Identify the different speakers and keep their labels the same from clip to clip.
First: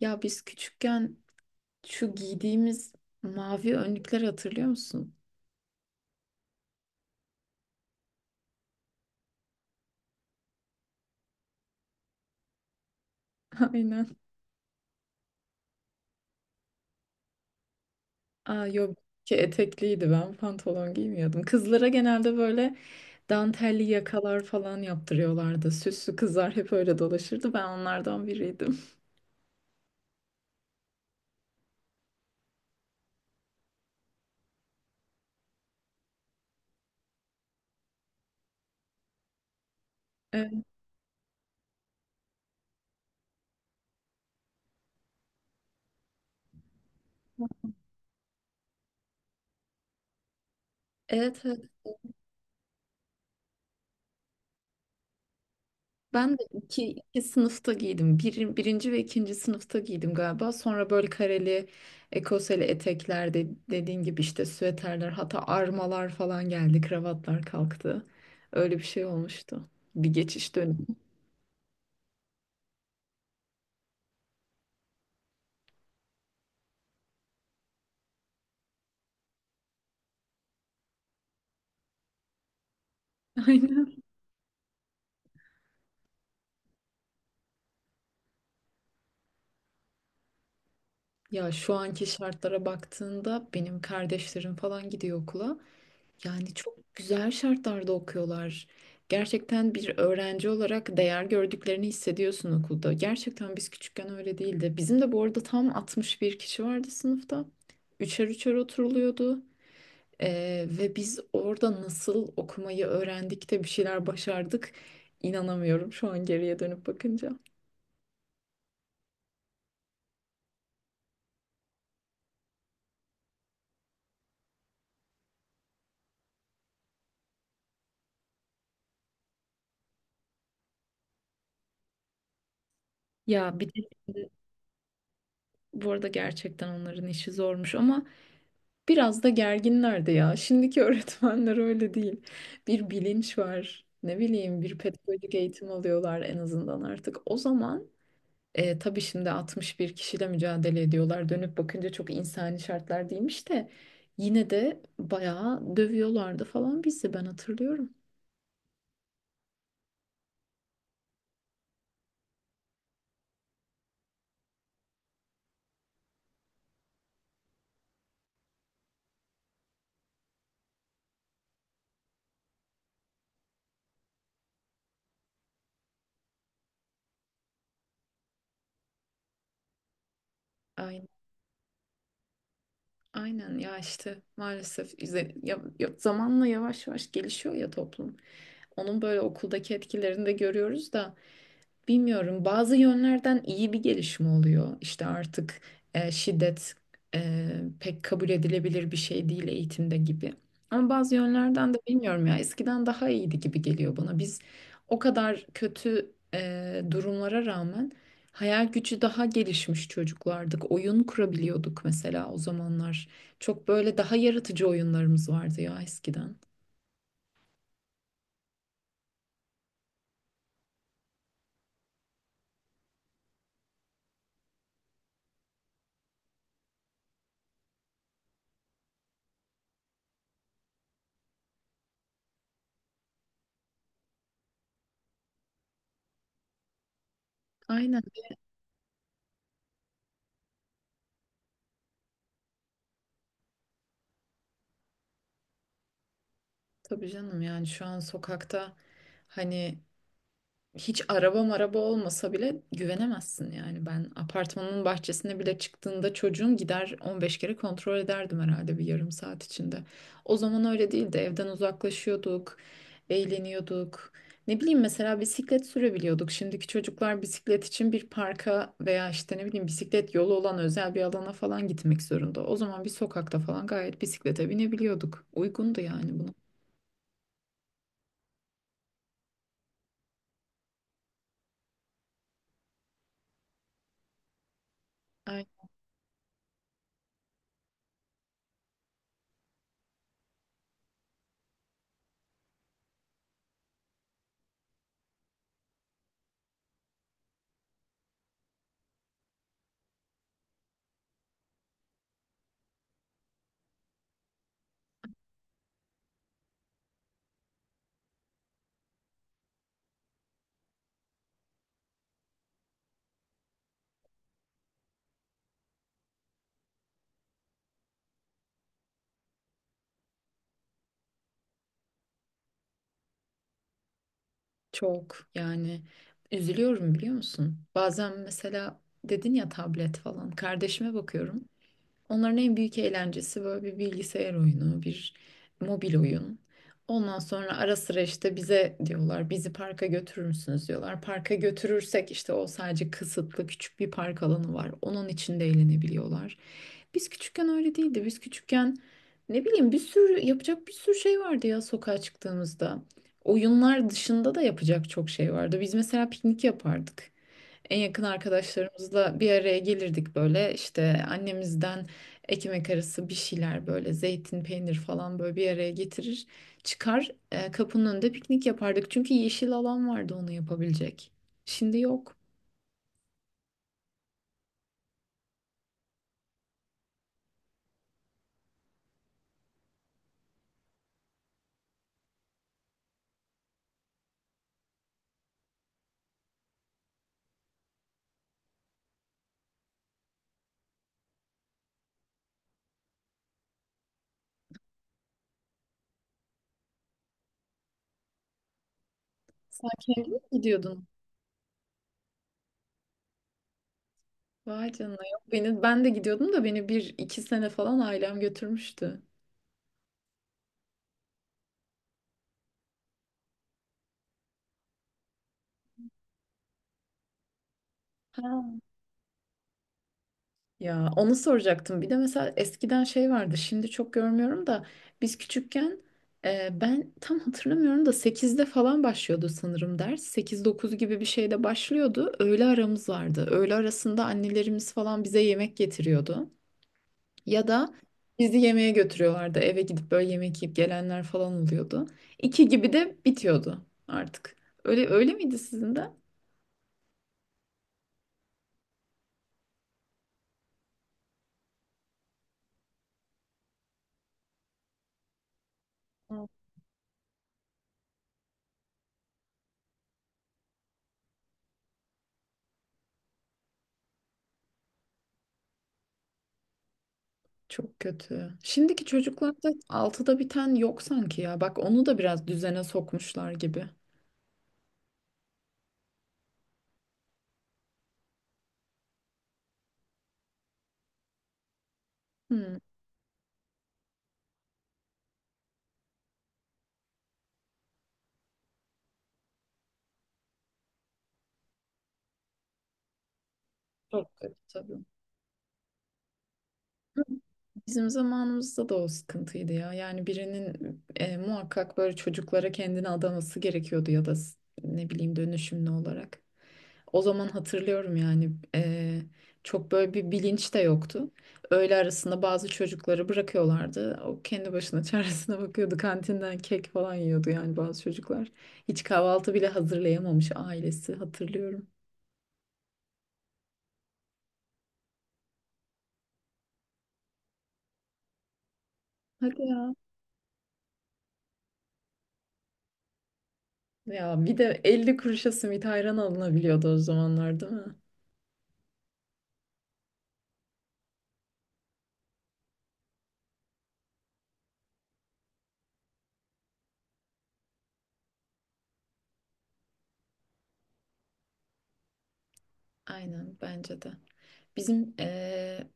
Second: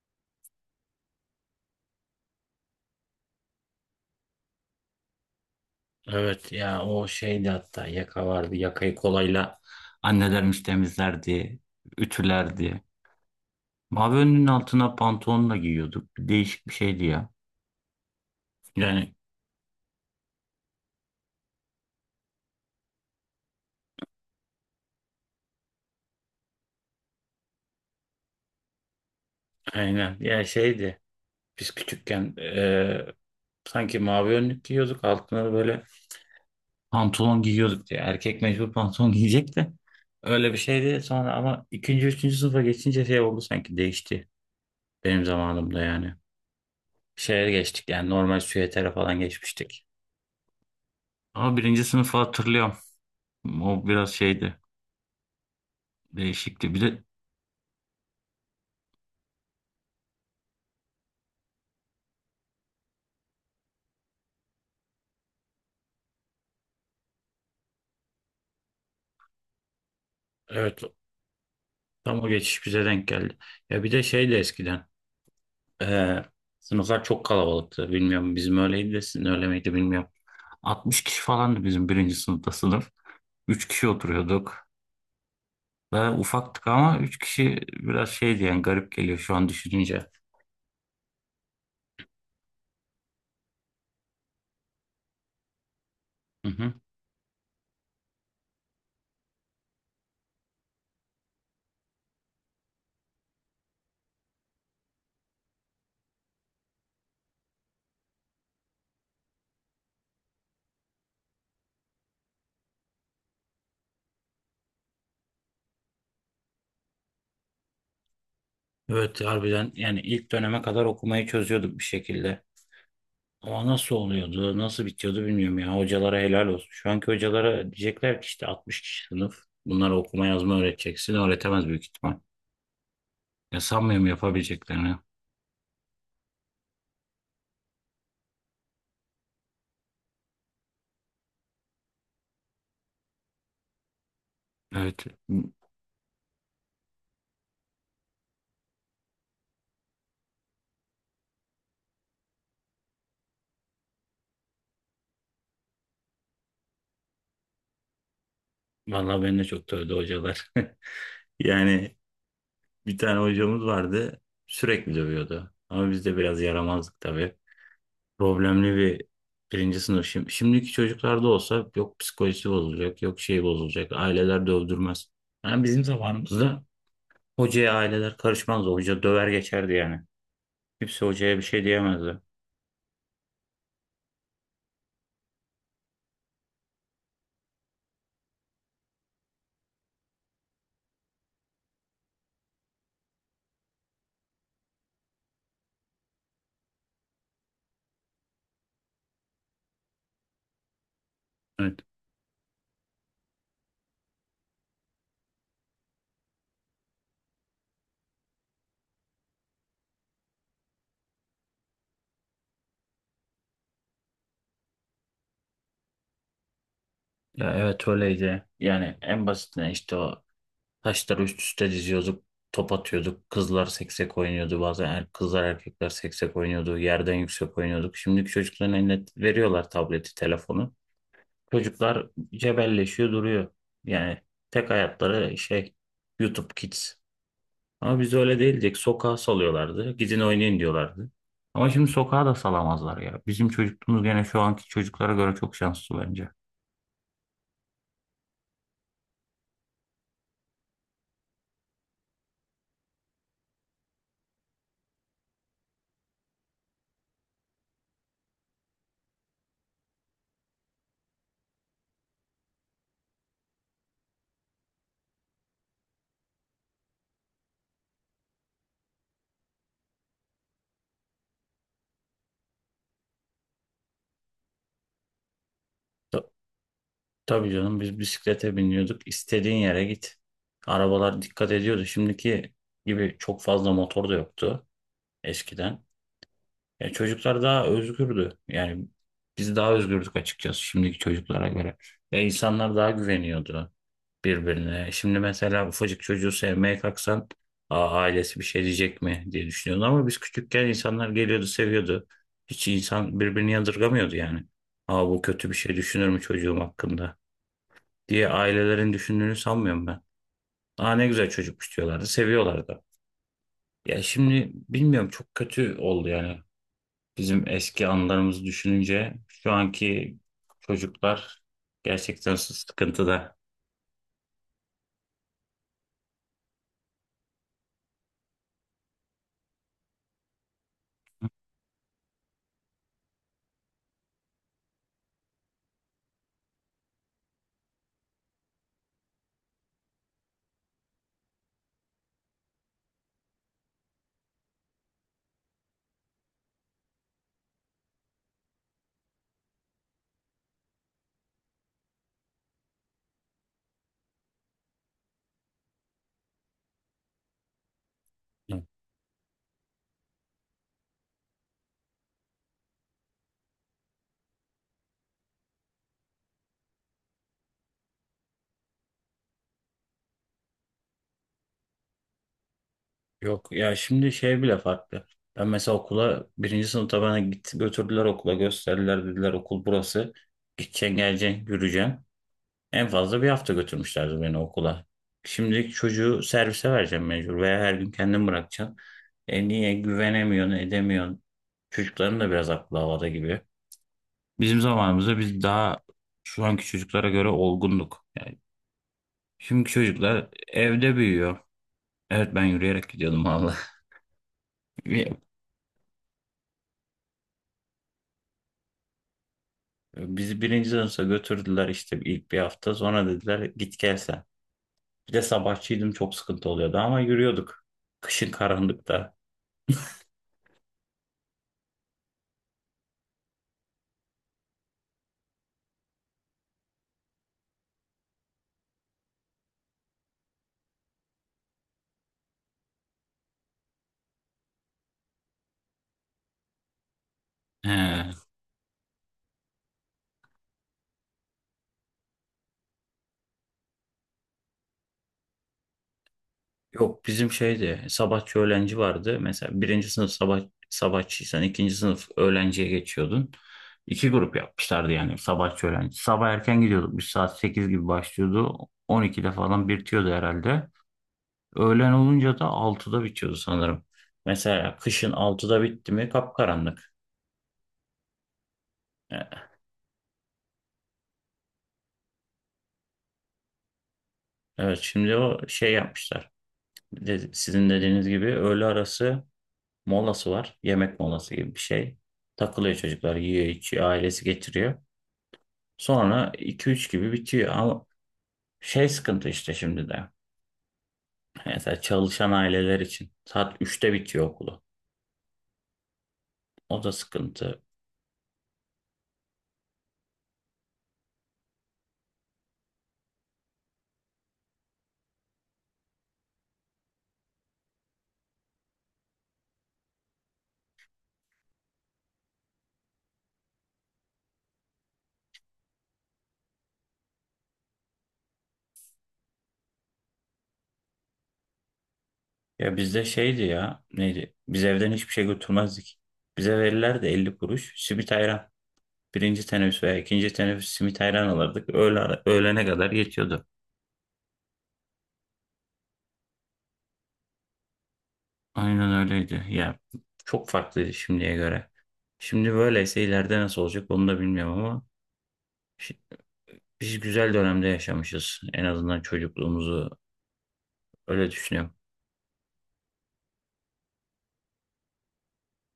Speaker 1: Ya biz küçükken şu giydiğimiz mavi önlükleri hatırlıyor musun?
Speaker 2: Evet ya o şeydi, hatta yaka vardı. Yakayı kolayla annelerimiz temizlerdi, ütülerdi.
Speaker 1: Aynen.
Speaker 2: Mavi önlüğün altına pantolonla giyiyorduk. Değişik bir şeydi ya.
Speaker 1: Aa yok
Speaker 2: Yani
Speaker 1: ki etekliydi, ben pantolon giymiyordum. Kızlara genelde böyle dantelli yakalar falan yaptırıyorlardı. Süslü kızlar hep öyle dolaşırdı. Ben onlardan biriydim.
Speaker 2: aynen ya şeydi. Biz küçükken sanki mavi önlük giyiyorduk. Altına da böyle pantolon giyiyorduk diye. Erkek mecbur pantolon giyecek de. Öyle bir
Speaker 1: Evet.
Speaker 2: şeydi. Sonra ama ikinci, üçüncü sınıfa geçince şey oldu, sanki değişti. Benim zamanımda yani. Şeye geçtik, yani normal süvetere falan geçmiştik. Ama
Speaker 1: Evet.
Speaker 2: birinci sınıfı hatırlıyorum. O biraz şeydi.
Speaker 1: Ben de
Speaker 2: Değişikti. Bir
Speaker 1: iki,
Speaker 2: de
Speaker 1: iki sınıfta giydim. Birinci ve ikinci sınıfta giydim galiba. Sonra böyle kareli, ekoseli etekler de, dediğin gibi işte süveterler, hatta armalar falan geldi. Kravatlar kalktı. Öyle bir şey olmuştu. Bir geçiş dönemi.
Speaker 2: evet, tam o geçiş bize denk geldi. Ya bir de şey de eskiden. eee, Sınıflar çok kalabalıktı. Bilmiyorum, bizim öyleydi de sizin öyle miydi bilmiyorum. 60 kişi falandı bizim birinci sınıfta sınıf. 3 kişi
Speaker 1: Aynen.
Speaker 2: oturuyorduk. Ve ufaktık ama 3 kişi biraz şeydi, yani garip geliyor şu an düşününce.
Speaker 1: Ya şu anki şartlara baktığında benim kardeşlerim falan gidiyor okula.
Speaker 2: Hı
Speaker 1: Yani
Speaker 2: hı.
Speaker 1: çok güzel şartlarda okuyorlar. Gerçekten bir öğrenci olarak değer gördüklerini hissediyorsun okulda. Gerçekten biz küçükken öyle değildi. Bizim de bu arada tam 61 kişi vardı sınıfta. Üçer üçer oturuluyordu. Ve biz orada nasıl okumayı öğrendik de bir şeyler başardık. İnanamıyorum şu an geriye dönüp bakınca.
Speaker 2: Evet, harbiden yani ilk döneme kadar okumayı çözüyorduk bir şekilde. Ama nasıl oluyordu, nasıl bitiyordu bilmiyorum ya. Hocalara helal olsun. Şu anki hocalara diyecekler ki işte 60 kişi sınıf. Bunlara okuma yazma öğreteceksin. Öğretemez büyük ihtimal.
Speaker 1: Ya
Speaker 2: Ya
Speaker 1: bir de
Speaker 2: sanmıyorum
Speaker 1: şimdi
Speaker 2: yapabileceklerini.
Speaker 1: bu arada gerçekten onların işi zormuş ama biraz da gerginler de ya. Şimdiki öğretmenler öyle değil. Bir bilinç var. Ne bileyim, bir
Speaker 2: Evet.
Speaker 1: pedagojik eğitim alıyorlar en azından artık. O zaman tabii şimdi 61 kişiyle mücadele ediyorlar. Dönüp bakınca çok insani şartlar değilmiş de yine de bayağı dövüyorlardı falan bizi, ben hatırlıyorum.
Speaker 2: Vallahi beni de çok dövdü hocalar. Yani bir tane hocamız vardı. Sürekli dövüyordu. Ama biz de biraz yaramazdık tabii. Problemli bir birinci sınıf. Şimdiki çocuklarda olsa yok psikolojisi bozulacak, yok şey bozulacak. Aileler dövdürmez. Yani bizim zamanımızda hocaya aileler karışmazdı. Hoca döver geçerdi yani. Kimse
Speaker 1: Aynen,
Speaker 2: hocaya bir şey diyemezdi.
Speaker 1: aynen ya işte maalesef zamanla yavaş yavaş gelişiyor ya toplum. Onun böyle okuldaki etkilerini de görüyoruz da bilmiyorum, bazı yönlerden iyi bir gelişme oluyor. İşte artık şiddet pek kabul edilebilir bir şey değil eğitimde gibi. Ama bazı yönlerden
Speaker 2: Evet.
Speaker 1: de bilmiyorum ya, eskiden daha iyiydi gibi geliyor bana. Biz o kadar kötü durumlara rağmen hayal gücü daha gelişmiş çocuklardık. Oyun kurabiliyorduk mesela o zamanlar. Çok böyle daha yaratıcı oyunlarımız vardı ya eskiden.
Speaker 2: Ya evet öyleydi. Yani en basitinden işte o taşları üst üste diziyorduk. Top atıyorduk. Kızlar seksek oynuyordu. Bazen kızlar erkekler seksek oynuyordu. Yerden yüksek oynuyorduk. Şimdiki çocukların eline veriyorlar tableti, telefonu. Çocuklar cebelleşiyor duruyor. Yani tek hayatları şey, YouTube Kids. Ama
Speaker 1: Aynen,
Speaker 2: biz öyle değildik. Sokağa salıyorlardı. Gidin oynayın diyorlardı. Ama şimdi sokağa da salamazlar ya. Bizim çocukluğumuz gene şu anki çocuklara göre çok şanslı bence.
Speaker 1: tabii canım, yani şu an sokakta hani... Hiç araba maraba olmasa bile güvenemezsin yani. Ben apartmanın bahçesine bile çıktığında çocuğum gider 15 kere kontrol ederdim herhalde bir yarım saat içinde. O zaman öyle değildi. Evden uzaklaşıyorduk, eğleniyorduk. Ne bileyim mesela bisiklet sürebiliyorduk. Şimdiki çocuklar bisiklet için bir parka veya işte ne bileyim bisiklet yolu olan özel bir alana falan gitmek zorunda. O zaman bir sokakta falan gayet bisiklete binebiliyorduk. Uygundu yani buna.
Speaker 2: Ta- tabii canım, biz bisiklete biniyorduk. İstediğin yere git. Arabalar dikkat ediyordu. Şimdiki gibi çok fazla motor da yoktu eskiden. Ya çocuklar daha özgürdü. Yani biz daha özgürdük açıkçası şimdiki çocuklara göre. Ve insanlar daha güveniyordu birbirine. Şimdi mesela ufacık çocuğu sevmeye kalksan, aa, ailesi bir şey diyecek mi diye düşünüyordu. Ama biz küçükken insanlar geliyordu, seviyordu. Hiç insan birbirini yadırgamıyordu yani. Aa, bu kötü bir şey düşünür mü çocuğum hakkında diye ailelerin düşündüğünü sanmıyorum ben. Aa, ne güzel çocukmuş diyorlardı, seviyorlardı. Ya şimdi bilmiyorum, çok kötü oldu yani. Bizim eski anılarımızı düşününce şu anki çocuklar gerçekten sıkıntıda.
Speaker 1: Çok yani üzülüyorum biliyor musun? Bazen mesela dedin ya tablet falan. Kardeşime bakıyorum. Onların en büyük eğlencesi böyle bir bilgisayar oyunu, bir mobil oyun. Ondan sonra ara sıra işte bize diyorlar, bizi parka götürür müsünüz diyorlar. Parka götürürsek işte o sadece kısıtlı küçük bir park alanı var. Onun içinde eğlenebiliyorlar. Biz küçükken öyle değildi. Biz küçükken ne bileyim bir sürü yapacak bir sürü şey vardı ya sokağa çıktığımızda. Oyunlar dışında da yapacak çok şey vardı. Biz mesela piknik yapardık. En yakın arkadaşlarımızla bir araya gelirdik, böyle işte annemizden ekmek arası bir şeyler, böyle zeytin peynir falan, böyle bir araya getirir çıkar, kapının önünde piknik yapardık çünkü yeşil alan vardı onu yapabilecek. Şimdi yok.
Speaker 2: Yok ya, şimdi şey bile farklı. Ben mesela okula birinci sınıfta bana git, götürdüler okula, gösterdiler, dediler okul burası. Gideceksin, geleceksin, yürüyeceksin. En fazla bir hafta götürmüşlerdi beni okula. Şimdi çocuğu servise vereceğim mecbur, veya her gün kendin bırakacaksın. E niye güvenemiyorsun, edemiyorsun. Çocukların da biraz aklı havada gibi. Bizim zamanımızda biz daha şu anki çocuklara göre olgunduk. Yani
Speaker 1: Sen
Speaker 2: şimdiki
Speaker 1: kendin mi
Speaker 2: çocuklar
Speaker 1: gidiyordun?
Speaker 2: evde büyüyor. Evet, ben yürüyerek gidiyordum valla.
Speaker 1: Vay canına,
Speaker 2: Bir-
Speaker 1: yok beni, ben de gidiyordum da beni bir iki sene falan ailem götürmüştü.
Speaker 2: Bizi birinci sınıfa götürdüler işte ilk bir hafta. Sonra dediler git gel sen. Bir de sabahçıydım, çok sıkıntı oluyordu ama yürüyorduk. Kışın
Speaker 1: Ha,
Speaker 2: karanlıkta.
Speaker 1: ya onu soracaktım. Bir de mesela eskiden şey vardı. Şimdi çok görmüyorum da biz küçükken ben tam hatırlamıyorum da 8'de falan başlıyordu sanırım ders. 8 9 gibi bir şeyde başlıyordu. Öğle aramız vardı. Öğle arasında annelerimiz falan bize yemek getiriyordu. Ya
Speaker 2: He.
Speaker 1: da bizi yemeğe götürüyorlardı. Eve gidip böyle yemek yiyip gelenler falan oluyordu. 2 gibi de bitiyordu artık. Öyle, öyle miydi sizin de?
Speaker 2: Yok, bizim şeydi, sabahçı öğlenci vardı. Mesela birinci sınıf sabah, sabahçıysan ikinci sınıf öğlenciye geçiyordun. İki grup yapmışlardı yani, sabahçı öğlenci. Sabah erken gidiyorduk, biz saat 8 gibi başlıyordu. 12'de falan bitiyordu herhalde. Öğlen olunca da 6'da bitiyordu sanırım. Mesela kışın 6'da bitti mi kapkaranlık.
Speaker 1: Çok kötü. Şimdiki
Speaker 2: E,
Speaker 1: çocuklarda 6'da biten yok sanki ya. Bak onu da biraz düzene sokmuşlar gibi.
Speaker 2: Evet, şimdi o şey yapmışlar. Sizin dediğiniz gibi öğle arası molası var. Yemek molası gibi bir şey.
Speaker 1: Hı,
Speaker 2: Takılıyor çocuklar, yiyor içiyor, ailesi getiriyor. Sonra 2-3 gibi bitiyor ama şey, sıkıntı işte şimdi de. Mesela çalışan aileler için saat 3'te
Speaker 1: çok
Speaker 2: bitiyor
Speaker 1: kötü
Speaker 2: okulu.
Speaker 1: tabii.
Speaker 2: O da
Speaker 1: Hı,
Speaker 2: sıkıntı.
Speaker 1: bizim zamanımızda da o sıkıntıydı ya. Yani birinin muhakkak böyle çocuklara kendini adaması gerekiyordu ya da ne bileyim dönüşümlü olarak. O zaman hatırlıyorum yani çok böyle bir bilinç de yoktu. Öğle arasında bazı çocukları bırakıyorlardı. O kendi başına çaresine bakıyordu. Kantinden kek falan yiyordu yani bazı çocuklar. Hiç kahvaltı bile hazırlayamamış ailesi, hatırlıyorum.
Speaker 2: Ya bizde şeydi ya, neydi? Biz evden hiçbir şey götürmezdik. Bize verirlerdi 50 kuruş simit ayran.
Speaker 1: Hadi
Speaker 2: Birinci
Speaker 1: ya.
Speaker 2: teneffüs veya ikinci teneffüs simit ayran alırdık. Öğlene kadar yetiyordu.
Speaker 1: Ya bir de 50 kuruşa simit ayran alınabiliyordu o zamanlar, değil mi?
Speaker 2: Aynen öyleydi. Ya çok farklıydı şimdiye göre. Şimdi böyleyse ileride nasıl olacak onu da bilmiyorum ama şi- biz güzel dönemde yaşamışız. En azından çocukluğumuzu öyle düşünüyorum.
Speaker 1: Aynen, bence de. Bizim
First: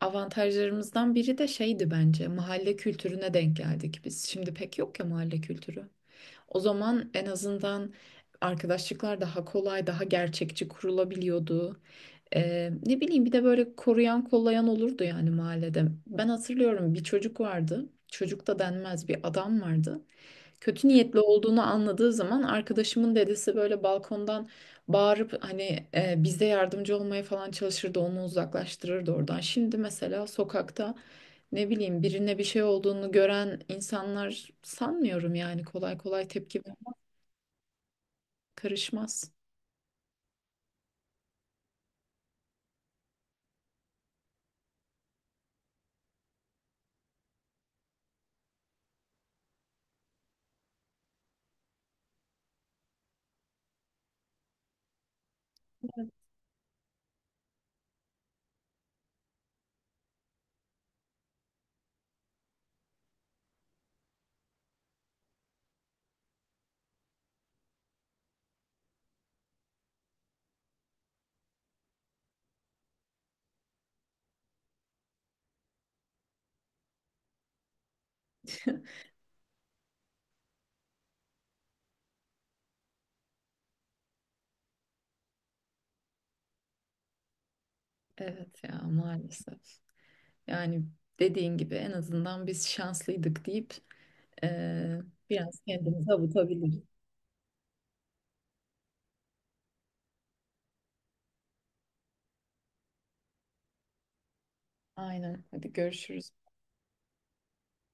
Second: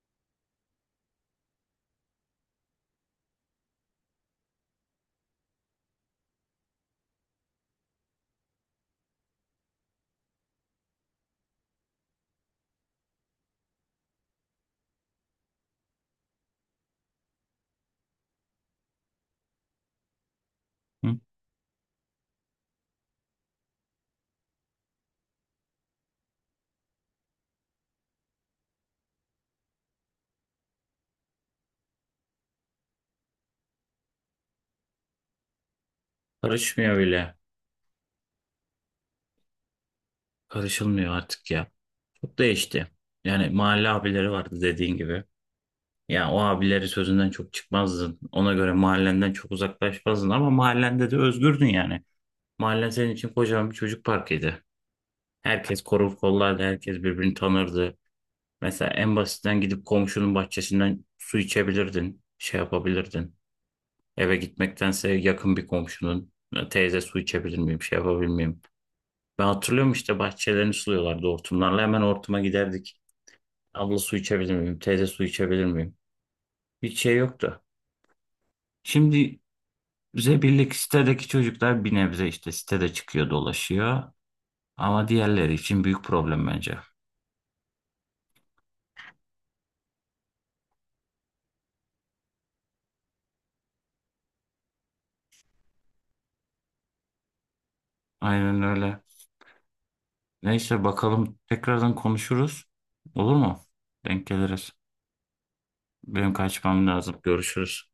Speaker 1: avantajlarımızdan biri de şeydi bence, mahalle kültürüne denk geldik biz. Şimdi pek yok ya mahalle kültürü. O zaman en azından arkadaşlıklar daha kolay, daha gerçekçi kurulabiliyordu. Ne bileyim, bir de böyle koruyan kollayan olurdu yani mahallede. Ben hatırlıyorum, bir çocuk vardı. Çocuk da denmez, bir adam vardı. Kötü
Speaker 2: Hı?
Speaker 1: niyetli olduğunu anladığı zaman arkadaşımın dedesi böyle balkondan bağırıp hani bize yardımcı olmaya falan çalışırdı. Onu uzaklaştırırdı oradan. Şimdi mesela sokakta ne bileyim birine bir şey olduğunu gören insanlar sanmıyorum yani kolay kolay tepki.
Speaker 2: Karışmıyor bile.
Speaker 1: Karışmaz.
Speaker 2: Karışılmıyor artık ya. Çok değişti. Yani mahalle abileri vardı dediğin gibi. Yani o abileri sözünden çok çıkmazdın. Ona göre mahallenden çok uzaklaşmazdın ama mahallende de özgürdün yani. Mahallen senin için kocaman bir çocuk parkıydı. Herkes korur kollardı, herkes birbirini tanırdı. Mesela en basitten gidip komşunun bahçesinden su içebilirdin, şey yapabilirdin. Eve gitmektense yakın bir komşunun, teyze su içebilir miyim, şey yapabilir miyim? Ben hatırlıyorum işte bahçelerini suluyorlardı hortumlarla. Hemen hortuma giderdik. Abla su içebilir miyim? Teyze su içebilir miyim? Hiç şey yoktu. Şimdi bize birlik sitedeki çocuklar bir nebze işte sitede çıkıyor dolaşıyor. Ama diğerleri için büyük problem bence.
Speaker 1: Evet ya, maalesef. Yani dediğin gibi en azından biz şanslıydık deyip eee, biraz kendimizi avutabiliriz.
Speaker 2: Aynen öyle. Neyse, bakalım tekrardan konuşuruz. Olur mu? Denk geliriz.
Speaker 1: Aynen. Hadi görüşürüz.
Speaker 2: Benim kaçmam lazım. Görüşürüz.